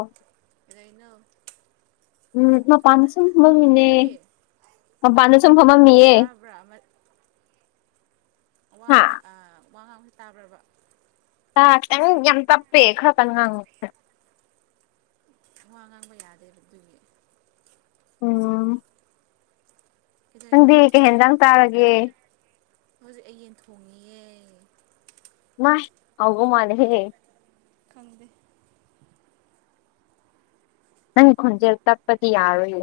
ꯑ ꯂꯩꯣꯏꯩꯅꯣ ꯎꯝ ꯄꯁ ꯃꯃꯤꯅꯦ ꯀꯔꯤ ꯃꯄꯅ ꯆꯨꯝ ꯐꯃ ꯃꯤꯌꯦꯦ ꯇꯥꯕ꯭ꯔꯥ ꯑꯃ ꯋꯥ ꯑꯃ ꯋꯥ ꯉꯥꯡꯁꯦ ꯇꯥꯕ꯭ꯔꯕ ꯇꯥ ꯈꯤꯇꯪ ꯌꯥꯝ ꯇꯞꯄꯦ ꯈꯔꯇꯪ ꯉꯥꯡꯉ ꯋꯥ ꯉꯥꯡꯕ ꯌꯥꯗꯦꯕ ꯑꯗꯨꯒꯤ ꯎꯝ ꯀꯩꯗꯩꯅꯣ ꯅꯪꯗꯦ ꯀꯦ ꯍꯦꯟꯗꯪ ꯇꯥꯔꯒꯦ ꯍꯧꯖꯤꯛ ꯑꯩ ꯌꯦꯟ ꯊꯣꯡꯉꯤꯌꯦ ꯍꯥꯑꯣꯕꯥ ꯃꯜꯂꯦꯍꯦ ꯈꯪꯗꯦ ꯅꯪ ꯈꯣꯟꯖꯦꯜ ꯇꯛꯄꯗꯤ ꯌꯥꯔꯨꯌꯦ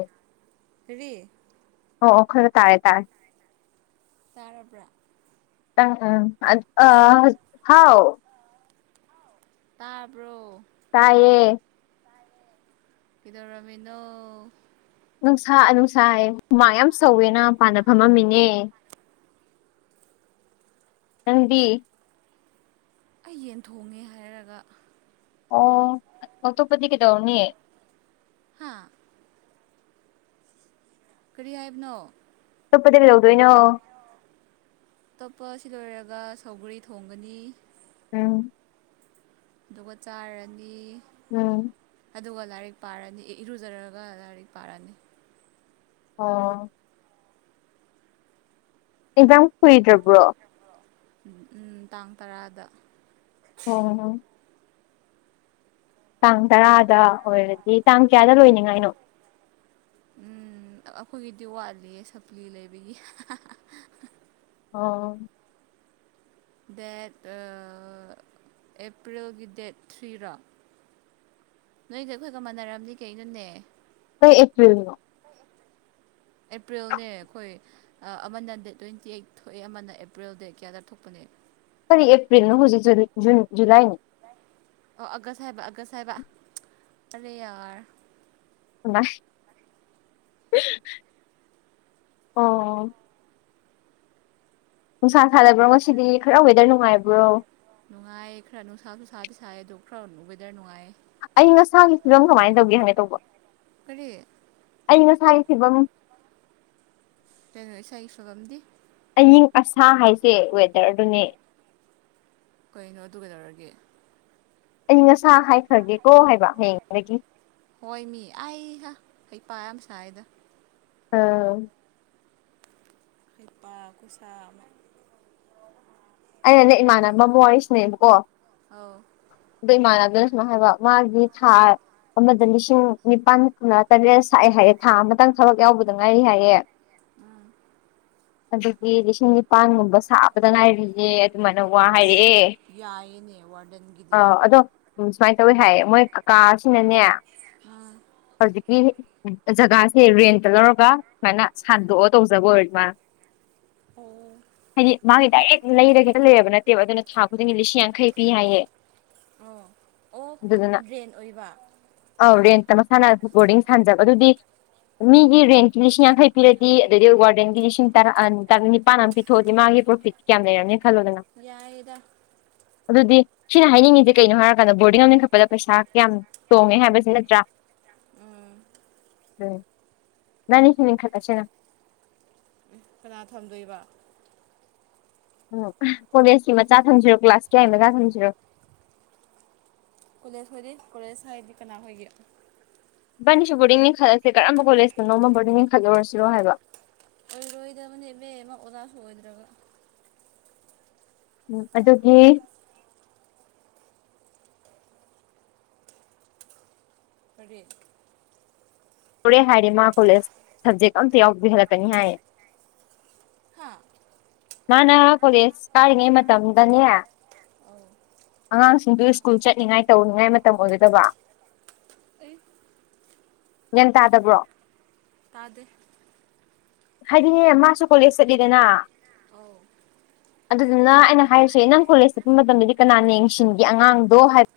ꯀꯔꯤ ꯑꯣ ꯈꯔ ꯇꯥꯔꯦ ꯇꯥꯔꯦ ꯇꯥꯔꯕ꯭ꯔꯣ ꯑ ꯑꯝ ꯍꯥꯎ ꯇꯥꯕ꯭ꯔꯣ ꯇꯌꯦ ꯀꯩꯗꯧꯔꯝꯃꯤꯅꯣ ꯅꯨꯡꯁꯥ ꯅꯨꯡꯁꯥꯏꯃ ꯌꯥꯝ ꯁꯧꯋꯦꯅ ꯄꯥꯟꯅ ꯐꯝꯃꯝꯃꯤꯅꯦ ꯅꯪ ꯗꯤ ꯑꯩ ꯌꯦꯟ ꯊꯣꯡꯉꯦ ꯍꯥꯏꯔꯒ ꯑꯣ ꯑꯇꯣꯞꯄꯗꯤ ꯀꯩꯗꯧꯅꯤ ꯍꯥꯥ ꯀꯔꯤ ꯍꯥꯏꯕꯅꯣ ꯑꯇꯣꯞꯄ ꯂꯧꯗꯣꯏꯅꯣ ꯑꯇꯣꯞꯄ ꯑꯁꯤ ꯂꯣꯏꯔꯒ ꯁꯧꯒꯔꯤ ꯊꯣꯡꯒꯅꯤ ꯎꯝ ꯑꯗꯨꯒ ꯆꯥꯔꯅꯤ ꯎꯝ ꯑꯗꯨꯒ ꯂꯥꯏꯔꯤꯛ ꯄꯥꯔꯅꯤ ꯏꯔꯨꯖꯔꯒ ꯂꯥꯏꯔꯤꯛ ꯄꯥꯔꯅꯤ ꯑꯣ ꯑꯦꯛꯖꯥꯝ ꯀꯨꯏꯗ꯭ꯔꯕ꯭ꯔꯣ ꯎꯝ ꯇꯥꯡ ꯇꯔꯥꯗ ꯑꯣ ꯇꯥꯡ ꯇꯔꯥꯗ ꯑꯣꯏꯔꯗꯤ ꯇꯥꯡ ꯀꯌꯥꯗ ꯂꯣꯏꯅꯤꯉꯥꯏꯅꯣ ꯎꯝ ꯑꯩꯈꯣꯏꯒꯤꯗꯤ ꯋꯥꯠꯂꯤꯌꯦ ꯁꯄ꯭ꯂꯤ ꯂꯩꯕꯒꯤ ꯑꯣ ꯗꯦꯠ ꯑꯦꯄ꯭ꯔꯤꯜꯒꯤ ꯗꯦꯠ ꯊ꯭ꯔꯤꯔꯣ ꯅꯣꯏꯒ ꯑꯩꯈꯣꯏꯒ ꯃꯥꯟꯅꯔꯝꯅꯤ ꯀꯩꯅꯣꯅꯦ ꯀꯩ ꯑꯦꯄ꯭ꯔꯤꯜ ꯅꯣ [unintelligible] ꯑꯦꯄ꯭ꯔꯤꯜꯅꯦ ꯑꯩꯈꯣꯏ ꯑꯃꯅ ꯗꯦꯠ ꯇ꯭ꯋꯦꯟꯇꯤ ꯑꯩꯠ ꯊꯣꯛꯑꯦ ꯑꯃꯅ ꯑꯦꯄ꯭ꯔꯤꯜ ꯗꯦꯠ ꯀꯌꯥꯗ ꯊꯣꯛꯄꯅꯦ ꯑꯦꯄ꯭ꯔꯔꯤꯜ ꯅ ꯍꯧꯖꯤꯖꯟ ꯨꯂꯥꯏꯅꯦ ꯑꯣ ꯑꯒꯁꯥ ꯍꯥꯏꯕ ꯑꯒꯁꯥ ꯍꯥꯏꯕ ꯑꯗꯨꯗꯤ ꯌꯥꯔꯣꯏ ꯑꯣ ꯅꯨꯡꯁꯥ ꯁꯥꯗꯕ꯭ꯔꯣ ꯉꯁꯤꯗꯤ ꯈꯔ ꯋꯦꯗꯔ ꯅꯨꯡꯉꯥꯏꯕ꯭ꯔꯣ ꯅꯨꯡꯉꯥꯏꯌꯦ ꯈꯔ ꯅꯨꯡꯁꯥꯁꯨ ꯁꯥꯗꯤ ꯁꯥꯏꯌꯦ ꯑꯗꯨꯣ ꯈꯔ ꯋꯦꯗꯔ ꯅꯨꯡꯉꯥꯏꯌꯦ ꯑꯌꯪ ꯑꯁꯥꯒꯤ ꯐꯤꯕꯝ ꯀꯃꯥꯏꯅ ꯇꯧꯒꯦ ꯍꯥꯏꯅꯦ ꯇꯧꯕ ꯀꯔꯤ ꯑꯌꯦꯟ ꯑꯥꯁꯥꯏꯒꯤ ꯐꯤꯕꯝ ꯀꯩꯅꯣ ꯏꯗꯒꯤ ꯁꯕꯝꯗꯤ ꯑꯌꯤꯡ ꯑꯁꯥ ꯍꯥꯏꯁꯦ ꯋꯦꯗꯔꯗꯨꯅꯦ ꯀꯩꯅꯣ ꯑꯗꯨꯒ ꯂꯧꯔꯒꯦ ꯑꯌꯤꯡ ꯑꯁꯥ ꯍꯥꯏꯈ꯭ꯔꯒꯦꯀꯣ ꯍꯥꯏꯕ ꯍꯌꯦꯡꯗꯒꯤ ꯍꯩꯄ ꯌꯥꯝ ꯃꯁꯥꯏꯌꯦꯅꯥ ꯑꯥ ꯈꯩꯄꯥ ꯈꯨꯁꯥ ꯑꯩꯅ ꯅꯦꯛ ꯏꯃꯥꯟꯅꯕ ꯑꯃ ꯋꯥꯔꯤꯁꯤꯅꯦꯕꯀꯣ ꯑꯧ ꯑꯩ ꯏꯃꯥꯟꯅꯗꯁꯃ ꯍꯥꯏꯕ ꯃꯥꯒꯤ ꯁꯥ ꯑꯃꯗ ꯂꯤꯁꯤꯡ ꯅꯤꯄꯥꯟ ꯀꯥ ꯇꯔꯦꯠ ꯁꯛꯑꯦ ꯍꯥꯏꯌꯦꯦ ꯊꯥ ꯑꯃꯇꯪ ꯊꯕꯛ ꯌꯥꯎꯕꯗ ꯉꯥꯏꯔꯤ ꯍꯥꯏꯌꯦꯦ ꯎꯝ ꯑꯗꯨꯗꯒꯤ ꯂꯤꯁꯤꯡ ꯅꯤꯄꯜꯒꯨꯝꯕ ꯁꯥꯕꯗ ꯉꯥꯏꯔꯤꯌꯦ ꯑꯗꯨꯃꯥꯏꯅ ꯋꯥ ꯌꯥꯏꯅꯦ ꯋꯥꯗꯟꯒꯦ ꯑ ꯑꯗꯣ ꯁꯨꯃꯥꯏꯅ ꯇꯧꯋꯤ ꯍꯥꯏꯌꯦ ꯃꯣꯏ ꯀꯀꯥꯁꯤꯅꯅꯦ ꯎꯝ ꯍꯧꯖꯤꯀꯤ ꯖꯒꯥꯁꯦ ꯔꯦꯟꯇ ꯂꯧꯔꯒ ꯁꯨꯃꯥꯏꯅ ꯁꯟꯗꯣꯛꯑ ꯇꯧꯖꯕ ꯑꯣꯏꯃꯥ ꯑꯣ ꯍꯥꯏꯗꯤ ꯃꯥꯒꯤ ꯗꯥꯏꯔꯦ ꯂꯩꯔꯒꯦꯇ ꯂꯩꯔꯕ ꯅꯠꯇꯦꯕ ꯑꯗꯨꯅ ꯊꯥ ꯈꯨꯗꯤꯡꯒꯤ ꯂꯤꯁꯤꯡ ꯌꯥꯡꯈꯩ ꯄꯤ ꯍꯥꯏꯌꯦ ꯑꯣ ꯑꯣ ꯗ꯭ꯔꯦꯟ ꯑꯣꯏꯕ ꯑꯥꯎ ꯔꯦꯡꯇ ꯃꯁꯥꯅ ꯕꯣꯔꯗꯤꯡ ꯁꯥꯟꯖꯕ ꯑꯗꯨꯗꯤ ꯃꯤꯒꯤ ꯔꯦꯟꯀꯤ ꯂꯤꯁꯤꯡ ꯌꯥꯡꯈꯩ ꯄꯤꯔꯗꯤ ꯑꯗꯩ ꯋꯥꯔ ꯔꯦꯟꯀꯤ ꯂꯤꯁꯤꯡ ꯇꯔꯥ ꯇꯔ ꯅꯤꯄꯥꯟ ꯑꯃ ꯄꯤꯊꯣꯛꯑꯗꯤ ꯃꯥꯒꯤ ꯄꯔꯣꯐꯤꯛꯌꯥ ꯂꯩꯔꯅꯤ ꯌꯥꯏꯗ ꯑꯗꯨꯗꯤ ꯁꯤꯅ ꯍꯥꯏꯅꯤꯡꯉꯤꯁꯦ ꯀꯩꯅꯣ ꯍꯥꯏꯔꯀꯥꯟꯗ ꯕꯣꯔꯗꯤꯡ ꯑꯃ ꯂꯤꯡꯈꯠꯄꯗ ꯄꯩꯁꯥ ꯀꯌꯥꯝ ꯇꯣꯡꯉꯦ ꯍꯥꯏꯕꯁꯤ ꯅꯠꯇ꯭ꯔꯥ ꯎꯝ ꯎꯝ ꯅꯤ ꯍꯅꯤꯡ ꯈꯁꯦꯅ ꯀꯅꯥ ꯊꯝꯗꯣꯏꯕ ꯎꯝ ꯀꯣꯂꯦꯖꯀꯤ ꯃꯆꯥ ꯊꯝꯁꯤꯔꯣ ꯀ꯭ꯂꯥꯁ ꯀꯌꯥꯏ ꯃꯆꯥ ꯊꯝꯁꯤꯔꯣ ꯀꯣꯂꯦꯖ ꯈꯣꯏꯗꯤ ꯀꯣꯂꯦꯖ ꯍꯥꯏꯗꯤ ꯀꯅꯥ ꯍꯣꯏꯒꯦ ꯕꯥꯅꯤꯁꯨ ꯕꯣꯔꯡ ꯂꯤꯡꯈꯠꯂꯁꯦ ꯀꯔꯝꯕ ꯀꯣꯂꯦꯖꯇꯅꯣꯃ ꯕꯣꯔꯗꯤꯡ ꯂꯤꯡꯈꯠꯂꯨꯔꯁꯤꯔꯣ ꯍꯥꯏꯕ ꯑꯣꯏꯔꯣꯏꯗꯕꯅꯦ ꯏꯕꯦꯝꯃ ꯑꯣꯖꯥ ꯁꯣꯏꯗ꯭ꯔꯒ ꯎꯝ ꯑꯗꯨꯒꯤ ꯑ [unintelligible] [inaudible] ꯇꯣꯔꯦ ꯍꯥꯏꯔꯦ ꯃꯥ ꯀꯣꯂꯦꯖ ꯁꯕꯖꯦꯛ ꯑꯝꯇ ꯌꯥꯎꯕꯤꯍꯜꯂꯛꯀꯅꯤ ꯍꯥꯏꯌꯦ ꯍꯥꯥ ꯃꯥꯅ ꯀꯣꯂꯦꯖ ꯀꯥꯔꯤꯉꯩ ꯃꯇꯝꯗꯅꯦ ꯑꯧ ꯑꯉꯥꯡꯁꯤꯡꯗꯨ ꯁ꯭ꯀꯨꯜ ꯆꯠꯅꯤꯡꯉꯥꯏ ꯇꯧꯅꯤꯉꯥꯏ ꯃꯇꯝ ꯑꯣꯏꯒꯗꯕ ꯑꯦ [unintelligible] [inaudible] ꯒ꯭ꯌꯥꯟ ꯇꯥꯗꯕ꯭ꯔꯣ ꯇꯥꯗ ꯍꯥꯏꯗꯤꯅꯦ ꯃꯥꯁꯨ ꯀꯣꯂꯦꯖ ꯆꯠꯂꯤꯗꯅ [unintelligible] [inaudible] ꯑꯗꯨꯗꯨꯅ ꯑꯩꯅ ꯍꯥꯏꯔꯤꯁꯦ ꯅꯪ ꯀꯣꯂꯦꯖ ꯆꯠꯄ ꯃꯇꯝꯗꯗꯤ ꯀꯅꯥ ꯌꯦꯡꯁꯤꯟꯒꯦ ꯑꯉꯥꯡꯗꯣ ꯍꯥꯏꯕ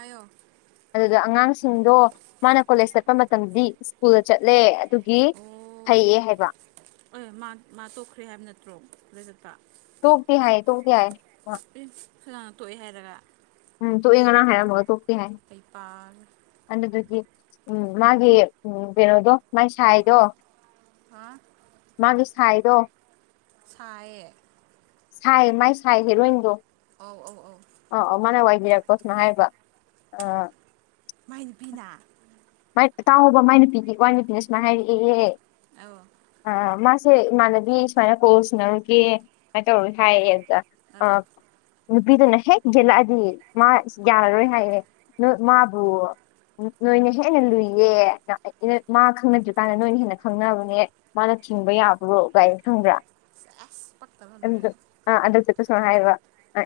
ꯑꯣ [unintelligible] [inaudible] ꯑꯗꯨꯗ ꯑꯉꯥꯡꯁꯤꯡꯗꯣ ꯃꯥꯅ ꯀꯣꯂꯦꯖ ꯆꯠꯄ ꯃꯇꯝꯗꯗꯤ ꯁ꯭ꯀꯨꯜꯗ ꯆꯠꯂꯦ ꯑꯗꯨꯒꯤ ꯐꯩꯌꯦ ꯍꯥꯏꯕ ꯍꯣꯏꯣꯏ ꯃꯥ ꯃꯥ ꯇꯣꯛꯈ꯭ꯔꯦ ꯍꯥꯏꯕ ꯅꯠꯇ꯭ꯔꯣꯖꯄ ꯇꯣꯛꯇꯦ ꯍꯥꯏꯏ ꯇꯣꯛꯇꯦ꯫ ꯍꯥꯏꯏ ꯐꯂꯥꯡꯅ ꯊꯣꯛꯣꯛꯑꯦ ꯍꯥꯏꯔꯒ ꯇꯣꯛꯑ ꯉꯅ ꯍꯥꯏꯔꯝꯃꯒ ꯇꯣꯛꯀꯦ ꯍꯥꯏ ꯑꯩ ꯄꯥꯔꯦ ꯑꯗꯨꯗꯒꯤ ꯎꯝ ꯃꯥꯒꯤ ꯎ ꯀꯩꯅꯣꯗꯣ ꯃꯥꯏ ꯁꯥꯏꯗꯣ ꯑꯥ [unintelligible] [inaudible] ꯃꯥꯒꯤ ꯁꯥꯏꯗꯣ ꯁꯌꯦ ꯁꯥꯏ ꯃꯥꯏ ꯁꯥꯏ ꯍꯦꯔꯣꯏꯟꯗꯣ ꯑꯧ ꯑꯧ ꯑ ꯑ ꯃꯥꯅ ꯋꯥꯏꯕꯤꯔꯛꯄ ꯀꯣꯁꯅ ꯍꯥꯏꯕ ꯑ ꯃꯥꯏ ꯅꯨꯨꯄꯤꯅ ꯇꯥꯎꯉꯕ ꯃꯥꯏ ꯅꯨꯄꯤꯒꯤ ꯋꯥ ꯅꯨꯄꯤꯅ ꯁꯨꯃꯥꯏꯅ ꯍꯥꯏꯔꯛꯑꯦ ꯑꯧ ꯑ ꯃꯥ ꯁꯦ ꯏꯃꯥꯟꯅꯗꯤ ꯁꯨꯃꯥꯏꯅ ꯀꯣꯔꯣꯁꯅꯔꯨꯒꯦ ꯁꯨꯃꯥꯏꯅ ꯇꯧꯔ ꯍꯥꯏꯌꯦ ꯑꯗꯨꯗ ꯑꯥ ꯅꯨꯄꯤꯗꯨꯅ ꯍꯦꯛ ꯌꯦꯦꯜꯂꯛꯑꯗꯤ ꯃꯥ ꯌꯥꯔꯔꯣꯏ ꯍꯥꯏꯌꯦꯦ ꯃꯥꯕꯨ ꯎ ꯅꯣꯏꯅꯦ ꯑꯩꯅ ꯂꯨꯏꯌꯦ ꯑꯩꯅ ꯃꯥ ꯈꯪꯅꯗ꯭ꯔꯤꯀꯥꯟꯗ ꯅꯣꯏꯅ ꯍꯦꯟꯅ ꯈꯪꯅꯕꯅꯦ ꯃꯥꯅ ꯊꯤꯡꯕ ꯌꯥꯕ꯭ꯔꯣ ꯒꯥꯏꯅ ꯊꯪꯕ꯭ꯔꯥ [unintelligible] ꯂꯣꯏꯔꯦ ꯑ ꯑꯗ ꯆ ꯀꯁꯨꯝꯅ ꯍꯥꯏꯕ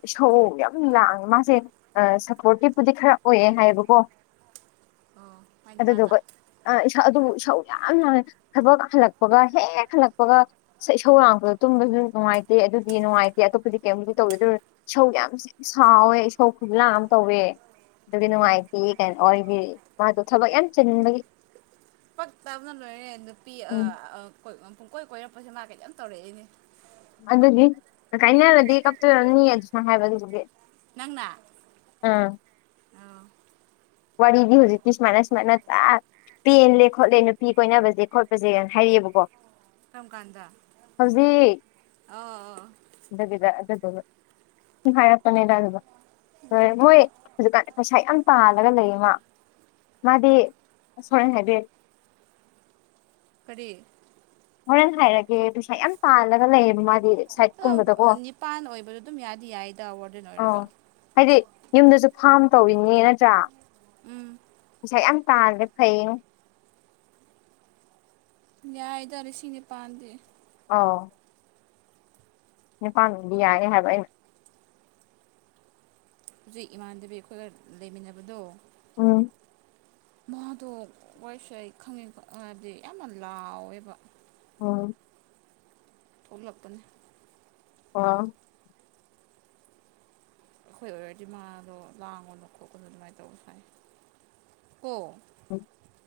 ꯏꯁꯧ ꯌꯥꯝ ꯂꯥꯡꯉꯦ ꯃꯥꯁꯦ ꯁꯞꯄꯣꯔꯇꯤꯞꯄꯨꯗꯤ ꯈꯔ ꯑꯣꯏꯌꯦꯦ ꯍꯥꯏꯌꯦꯕꯀꯣ ꯋꯥ ꯑꯣ ꯃꯥꯏ ꯑꯒ ꯅꯨꯄꯥꯗ ꯑꯗꯨꯕꯨ ꯏꯁꯧ ꯌꯥꯝ ꯂꯥꯡꯉꯦ ꯊꯕꯛ ꯍꯜꯂꯛꯄꯒ ꯍꯦꯛꯦꯛ ꯍꯜꯂꯛꯄꯒ ꯏꯁꯧ ꯂꯥꯡꯛꯄꯗꯣ ꯇꯨꯝꯕ ꯅꯨꯡꯉꯥꯏꯇꯦ ꯑꯗꯨꯗꯤ ꯅꯨꯡꯉꯥꯏꯇꯦ ꯑꯇꯣꯞꯄꯗꯤ ꯀꯩꯝꯕꯗꯤ ꯇꯧꯋꯦ ꯑꯗꯨ ꯏꯁꯧ ꯌꯥꯝ ꯁꯥꯎꯋꯦ ꯏꯁꯧ ꯈꯂꯥ ꯌꯥꯝ ꯇꯧꯋ ꯑꯗꯨꯒꯤ ꯅꯨꯡꯉꯥꯏꯇ ꯀꯩꯅꯣ ꯑꯣꯏꯕꯤ ꯃꯥꯗꯣ ꯊꯕꯛ ꯌꯥꯝ ꯆꯤꯟꯕꯒꯤ ꯄꯛ ꯇꯕꯅ ꯂꯣꯏꯔꯦ ꯅꯨꯄꯤ ꯎꯝ ꯄꯨꯡꯀꯣꯏ ꯀꯣꯏꯔꯛꯄꯁꯦ ꯃꯥ ꯀꯩꯇꯝ ꯇꯧꯔꯛꯏꯅꯦ ꯑꯗꯨꯗꯤ ꯀꯥꯏꯅꯜꯂꯗꯤ ꯀꯞꯇꯣꯏꯔꯛꯅꯤ ꯑꯗꯨꯅ ꯍꯥꯏꯕ ꯑꯗꯨꯒꯤ ꯅꯪꯅ ꯎꯝ ꯑꯣ ꯋꯥꯔꯤꯗꯤ ꯍꯧꯖꯤꯛꯇꯤ ꯁꯨꯃꯥꯏꯅ ꯁꯨꯃꯥꯏꯅ ꯇꯥ ꯄꯦꯟꯂꯦ ꯈꯣꯠꯂꯦ ꯅꯨꯄꯤ ꯀꯣꯏꯅꯕꯁꯦ ꯈꯣꯠꯄꯁꯦꯅ ꯍꯥꯏꯔꯤꯑꯕꯀꯣ ꯀꯔꯝ ꯀꯥꯟꯗ ꯍꯧꯖꯤꯛ ꯑꯣ ꯑꯣ ꯁ ꯍꯥꯏꯔꯛꯄꯅꯦꯗ ꯑꯗꯨꯒ ꯍꯣꯏ ꯃꯣꯏ ꯍꯧꯖꯤꯛꯀꯥꯟ ꯄꯩꯁꯥ ꯌꯥꯝ ꯄꯥ ꯍꯥꯏ ꯀꯔꯤ ꯍꯣꯔꯦꯟ ꯍꯥꯏꯔꯒꯦ ꯄꯩꯁꯥ ꯌꯥꯝ ꯄꯥꯜꯂꯒ ꯂꯩꯌꯦꯕ ꯃꯥꯗꯤ ꯁꯥꯏꯠꯀꯨꯝꯕꯗꯀꯣ ꯑ ꯅꯤꯄꯥꯟ ꯑꯣꯏꯕꯗꯣ ꯑꯗꯨꯝ ꯌꯥꯗꯤ ꯌꯥꯏꯗ ꯋꯥꯔꯗꯦꯟ ꯑꯥ ꯑꯣꯏꯔꯕ ꯍꯥꯏꯗꯤ ꯌꯨꯝꯗꯁꯨ ꯐꯥꯝ ꯇꯧꯔꯤꯅꯦ ꯅꯠꯇ꯭ꯔꯥ ꯎꯝ ꯄꯩꯁꯥ ꯌꯥꯝ ꯇꯥꯗ꯭ꯔꯦ ꯐꯌꯦꯡ ꯅ꯭ꯌꯥꯏꯗꯔꯁꯤꯅꯦ ꯄꯥꯟꯗ ꯑꯥꯎ ꯅꯨꯅꯤꯄꯥꯥꯟꯗꯤ ꯌꯥꯔꯦ ꯍꯥꯏꯕ ꯑꯩꯅ ꯍꯧꯖꯤꯛ ꯏꯃꯥꯟꯅꯕꯤ ꯑꯩꯈꯣꯏꯒ ꯂꯩꯃꯤꯟꯅꯕꯗꯣ ꯎꯝ ꯃꯥꯗꯣ ꯋꯥꯔꯤꯁꯦ ꯑꯩ ꯈꯪꯉꯤ ꯈ ꯍꯥꯏꯕꯗꯤ ꯌꯥꯝꯅ ꯂꯥꯎꯋꯦꯕ ꯑꯣ ꯊ ꯂꯄꯅꯦ ꯑꯣ ꯑꯩꯈꯣꯏ ꯑꯣꯏꯔꯗꯤ ꯃꯥꯗꯣ ꯂꯥꯡꯒꯣꯅ ꯈꯣꯠꯀꯅ ꯑꯗꯨꯃꯥꯏꯅ ꯇꯧꯅ ꯍꯥꯏꯥꯏ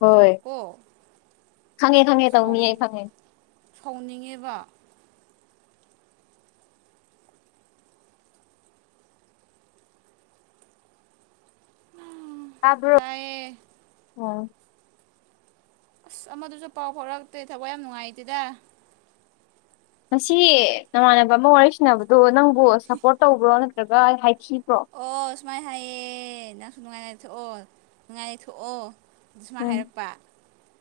ꯍꯣꯏ ꯈꯪꯉꯦ ꯈꯪꯉꯦ ꯇꯧ ꯃꯤꯌꯦ ꯈꯪꯉꯦ ꯁꯥꯎꯅꯤꯡꯉꯤꯕ ꯑꯥꯕ ꯇꯌꯦ ꯑ ꯑꯁ ꯑꯃꯗꯨꯁꯨ ꯄꯥꯎ ꯐꯥꯎꯔꯛꯇꯦ ꯊꯕꯛ ꯌꯥꯝ ꯅꯨꯡꯉꯥꯏꯇꯦꯗ ꯉꯁꯤ ꯅꯃꯥꯟꯅꯕ ꯑꯃ ꯋꯥꯔꯤ ꯁꯅꯕꯗꯣ ꯅꯪꯕꯨ ꯁꯞꯄꯣꯔꯠ ꯇꯧꯕ꯭ꯔꯣ ꯅꯠꯇ꯭ꯔꯒ ꯍꯥꯏꯈꯤꯕ ꯑꯣ ꯁꯨꯃꯥꯏꯅ ꯍꯥꯏꯌꯦꯦ ꯅꯪꯁꯨ ꯅꯨꯡꯉꯥꯏꯔ ꯊꯣꯛꯑꯣ ꯅꯨꯡꯉꯥꯏꯔ ꯊꯣꯛꯑꯣ ꯁꯨꯃꯥꯏꯅ ꯎꯝ ꯍꯥꯏꯔꯛꯄ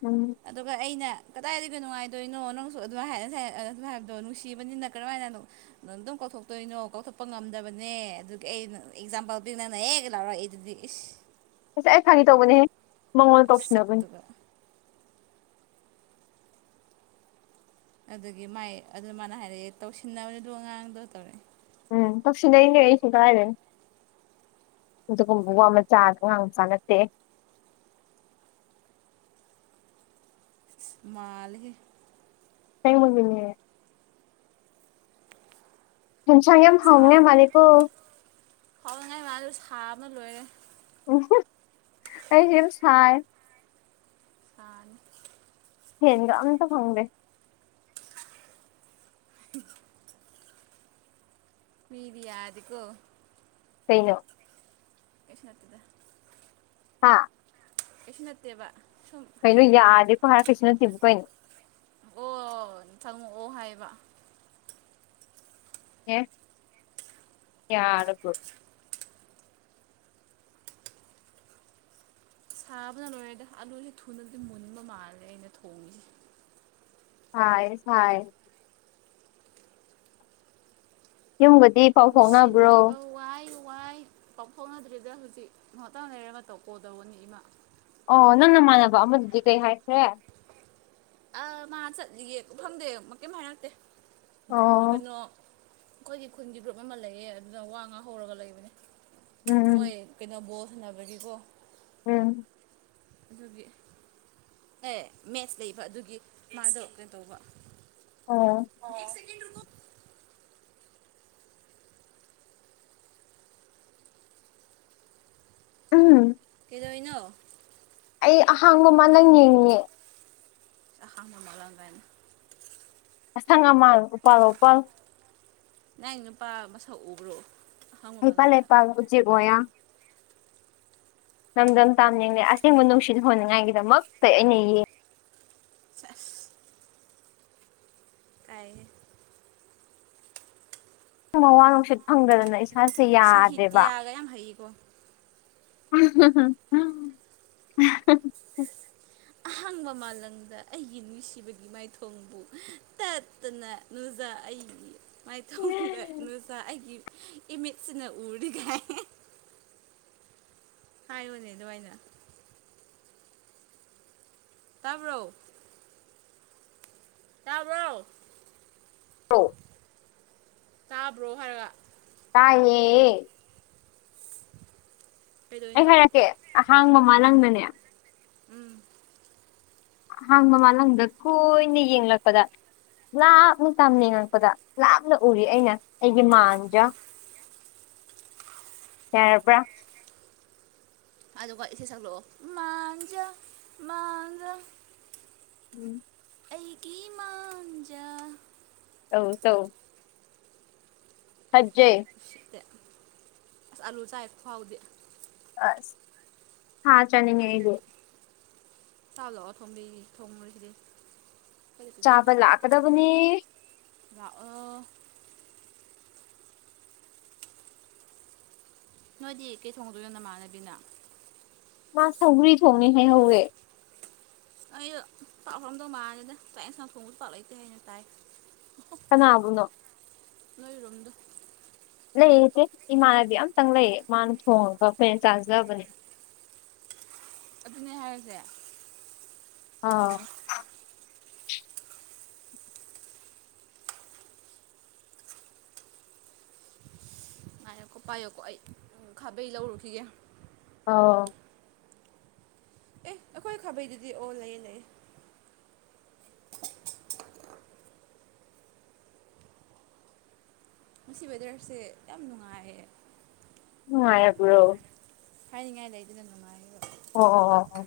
ꯎꯝ ꯑꯗꯨꯒ ꯑꯩꯅ ꯀꯗꯥꯏꯗꯒꯤ ꯀ ꯅꯨꯡꯉꯥꯏꯗꯣꯏꯅꯣ ꯅꯪꯁꯨ ꯑꯗꯨ ꯍꯥꯏꯅ ꯍꯥꯏꯕꯗꯣ ꯅꯨꯡꯁꯤꯕꯅꯤꯅ ꯀꯔꯝ ꯍꯥꯏꯅ ꯀꯧꯊꯣꯛꯇꯣꯏꯅꯣ ꯀꯥꯎꯊꯣꯛꯄ ꯉꯝꯗꯕꯅꯦ ꯑꯗꯨ ꯑꯩꯩꯅ ꯑꯦꯛꯖꯥꯝꯄꯜ ꯄ ꯅꯪꯅ ꯍꯦꯛ ꯂꯥꯎꯔ ꯑꯩ ꯑꯗꯨꯗꯤ ꯑꯁ ꯑꯩ ꯈꯪꯉ ꯇꯧꯕꯅꯦꯍꯦ ꯃꯉꯣꯟ ꯇꯧꯁꯤꯟꯅꯕꯅꯦ ꯃꯁꯛꯇꯨꯒ ꯑꯗꯨꯒꯤ ꯃꯥꯏ ꯑꯗꯨ ꯃꯥꯅ ꯍꯥꯏꯔꯛꯑꯦ ꯇꯧꯁꯤꯟꯅꯕꯅꯤꯗꯣ ꯑꯉꯥꯡꯗꯣ ꯇꯧꯔꯛꯑꯦ ꯎꯝ ꯄꯁꯤꯤꯡ ꯂꯩ ꯏꯅꯤ ꯍꯥꯏꯁꯨ ꯇꯥꯏꯔꯦ ꯑꯗꯨꯒꯨꯝꯕ ꯋꯥ ꯃꯆꯥ ꯑꯒꯥꯡ ꯆꯥ ꯅꯠꯇꯦ [unintelligible] ꯨ ꯃꯜꯒ ꯇꯪ ꯃꯒꯅꯦ ꯍꯁꯪꯒꯦꯝ ꯍꯥꯎꯒꯦ ꯁꯥꯕꯅ ꯃꯥꯦꯀ ꯊꯥ ꯑꯃ ꯂꯣꯏꯔꯦ ꯎ ꯑꯩꯦꯝ ꯁꯥꯏ ꯑ ꯍꯒ ꯑꯇ ꯐꯪꯗꯦ [unintelligible] ꯃꯤꯗꯤ ꯌꯥꯗꯤꯒꯣ ꯀꯩꯅꯣ ꯏꯁꯤꯡꯅꯇꯗ ꯍꯥꯥ ꯀꯁꯅꯠꯇꯦꯕ ꯀꯩꯅꯣ ꯌꯥꯗꯦꯀꯣ ꯍꯥꯔ ꯀ꯭ꯔꯤꯁꯅ ꯇꯤꯕꯨ ꯀꯩꯅꯣ ꯈꯪꯉꯛꯑꯣ ꯍꯥꯏꯕ ꯑꯦ ꯀ ꯁꯥꯕꯅ ꯂꯣꯏꯔꯗꯤ ꯑꯂꯨꯁꯦ ꯊꯨꯅꯗꯤ ꯃꯨꯟꯕ ꯃꯥꯜꯂꯦ ꯑꯩꯅ ꯊꯣꯡꯉꯤꯁꯦ ꯁꯥꯌꯦ ꯁꯥꯌꯦ ꯌꯨꯝꯒꯗꯤ ꯄꯥꯎ ꯐꯥꯎꯅꯕ꯭ꯔꯣ ꯅꯨꯡꯁꯤꯅꯕ ꯋꯥꯏ ꯋꯥꯏ ꯄꯥꯎꯊꯣꯛꯅꯗ꯭ꯔꯤꯗ ꯍꯧꯖꯤꯛ ꯉꯇ ꯂꯩꯔ ꯃꯇꯧ ꯀꯣꯗꯧꯕꯅꯤ ꯏꯃꯥ ꯑꯣ ꯅꯪ ꯅꯃꯥꯟꯅꯕ ꯑꯃꯗꯨꯗꯤ ꯀꯩ ꯍꯥꯏꯈ꯭ꯔꯦ ꯑ ꯃꯥ ꯆꯠꯂꯤꯌꯦ ꯀꯐꯝꯗꯦ ꯑꯃ ꯀꯩꯝ ꯍꯥꯏꯔꯛꯇꯦ ꯑꯣ ꯀꯩꯅꯣ ꯑꯩꯈꯣꯏꯒꯤ ꯈꯨꯟꯒꯤ ꯒ꯭ꯔꯨꯞ ꯑꯃ ꯂꯩꯌꯦ ꯑꯗꯨꯅ ꯋꯥ ꯉꯥ ꯍꯧꯔꯒ ꯂꯩꯕꯅꯦ ꯎꯝ ꯃꯣꯏ ꯀꯩꯅꯣ ꯕꯣ ꯁꯅꯕꯒꯤꯀꯣ ꯎꯝ ꯑꯗꯨꯒꯤ ꯑꯦ ꯃꯦꯠꯁ ꯂꯩꯕ ꯑꯗꯨꯒꯤ ꯃꯥꯗꯣ ꯀꯩꯅꯩ ꯇꯧꯕ ꯑꯣ ꯁꯤ ꯀ ꯎꯝ ꯗꯣꯏꯩꯅꯣ ꯑꯩ ꯑꯍꯥꯡꯕꯃ ꯅꯪ ꯌꯦꯡꯉꯉꯦ ꯁꯥꯃꯥꯂꯕꯟ ꯑꯁꯪ ꯑꯃꯥꯟ ꯎꯄꯥꯜ ꯎꯄꯥꯜ ꯅꯪ ꯅꯨꯄꯥ ꯃꯁꯛ ꯎꯕ꯭ꯔꯣ ꯑꯍꯥꯡꯕ ꯍꯥꯏꯄꯥ ꯂꯩ ꯃꯥꯜꯂꯝꯗ ꯄ ꯍꯧ ꯎꯆꯦꯒꯣꯌꯥ ꯂꯝꯗꯝ ꯇꯥꯝꯅꯤꯡꯗꯦ ꯑꯁꯦꯡꯕ ꯅꯨꯡꯁꯤꯠ ꯍꯣꯟꯅꯤꯡꯉꯥꯏꯒꯤꯗꯃꯛꯇ ꯑꯩꯅ ꯌꯦꯡꯉ ꯆꯁ ꯀꯥꯏ ꯃꯋꯥ ꯅꯨꯡꯁꯤꯠ ꯐꯪꯗꯗꯅ ꯏꯁꯥꯁꯦ ꯌꯥꯗ꯭ꯔꯦꯕ ꯁꯍꯤꯇ꯭ꯌꯥꯒ ꯌꯥꯝ ꯍꯩꯌꯦꯀꯣ [unintelligible] ꯑꯍꯥꯡꯕ ꯃꯥꯂꯗ ꯑꯩꯒꯤ ꯅꯨꯡꯁꯤꯕꯒꯤ ꯃꯥꯏꯊꯣꯡꯕꯨ ꯇꯠꯇꯅ ꯅꯨꯡꯖ ꯇ ꯑꯩ ꯃꯥꯏꯊꯣꯡꯗ ꯅꯨꯖ ꯑꯩꯒꯤ ꯏꯃꯤꯠꯁꯤꯅ ꯎꯔꯤꯈꯥꯏ ꯍꯥꯏꯌꯨꯅꯦ ꯑꯗꯨꯃꯥꯏꯅ ꯇꯥꯕ꯭ꯔꯣ ꯇꯥꯃꯣ ꯑ ꯇꯥꯕ꯭ꯔꯣ ꯍꯥꯏꯔꯒ ꯇꯌꯦꯌꯦ ꯑꯩ ꯀꯩꯗꯧꯔꯤꯅꯣ ꯍꯥꯏꯔꯛꯀꯦ ꯑꯍꯥꯡ ꯃꯃꯥ ꯂꯪꯗꯅꯦ ꯎꯝ ꯍꯥꯡ ꯃꯃꯜ ꯂꯝꯗ ꯀꯨꯅ ꯌꯦꯡꯂꯛꯄꯗ ꯂꯥꯞꯅ ꯇꯥꯝꯅꯤꯡꯉꯛꯄꯗ ꯂꯥꯞꯅ ꯎꯔꯤ ꯑꯩꯅ ꯑꯩꯒꯤ ꯃꯥꯟꯖ ꯌꯥꯔꯕ꯭ꯔꯥ ꯑꯗꯨꯒ ꯏꯁꯩ ꯁꯛꯂꯛꯑꯣ ꯃꯥꯟꯖ ꯃꯥꯟꯖ ꯎꯝ ꯑꯩꯒꯤ ꯃꯥꯡꯖ ꯑꯧ ꯇꯧ ꯁꯠꯖꯦ ꯁꯤꯠꯇꯦ ꯑꯁ ꯑꯂꯨ ꯆꯥꯏ ꯍꯦꯛꯄꯥꯎꯗꯤ ꯑꯁ ꯍ ꯆꯅꯤꯡꯉꯦ ꯇꯥꯂꯛꯑꯣ ꯊꯣꯝꯕꯤ ꯊꯣꯡꯝꯔꯤꯁꯤꯗꯤ ꯆꯥꯄꯜ ꯂꯥꯛꯀꯗꯕꯨꯅꯤ ꯂꯥꯛꯑꯣ ꯅꯣꯏꯗꯤ ꯀꯩ ꯊꯣꯡꯗꯣꯏꯅꯣ ꯅꯃꯥꯟꯅꯕꯤꯅ ꯃꯥ ꯁꯒꯔꯤ ꯊꯅꯤ ꯍꯥꯏ ꯍꯦ ꯑꯩ ꯄꯥꯛꯂꯝꯗꯧ ꯃꯥꯜꯂꯦꯗ ꯇꯥꯛ ꯌꯦꯟꯁꯥꯡ ꯊꯣꯡꯕ ꯄꯥꯛꯂꯇꯦ ꯍꯥꯏꯅ ꯇꯥꯏ ꯀꯅꯥꯕꯨꯅꯣ ꯂꯣꯏꯔꯣꯝꯗꯣ ꯂꯩꯌꯦꯦ ꯏꯃꯥꯟꯅꯕꯤ ꯑꯃꯇꯪ ꯂꯩꯌꯦ ꯃꯥꯅ ꯊꯣꯡꯉꯒ ꯐꯣꯔꯦꯟ ꯆꯥꯖꯕꯅꯦ ꯑꯗꯨꯅꯦ ꯍꯥꯏꯔꯁꯦ ꯑꯥ ꯉꯥꯏꯌꯣꯀꯣ ꯄꯥꯏꯌꯣꯀꯣ ꯑꯩ ꯈꯥꯕꯩ ꯂꯧꯔꯨꯈꯤꯒꯦ ꯑꯥꯎ ꯑꯦ ꯑꯩꯈꯣꯏ ꯈꯥꯕꯩꯗꯨꯗꯤ ꯑꯣ ꯂꯩꯌꯦ ꯂꯩꯌꯦ ꯃꯁꯤ ꯋꯦꯗꯔꯁꯦ ꯌꯥꯝ ꯅꯨꯡꯉꯥꯏꯌꯦ ꯑ ꯍꯥꯏꯕ꯭ꯔꯣ ꯍꯥꯏꯅꯤꯡꯉꯥꯏ ꯂꯩꯗꯨꯅ ꯅꯨꯡꯉꯥꯏꯔꯣ ꯑꯣ ꯑꯣ ꯑꯣ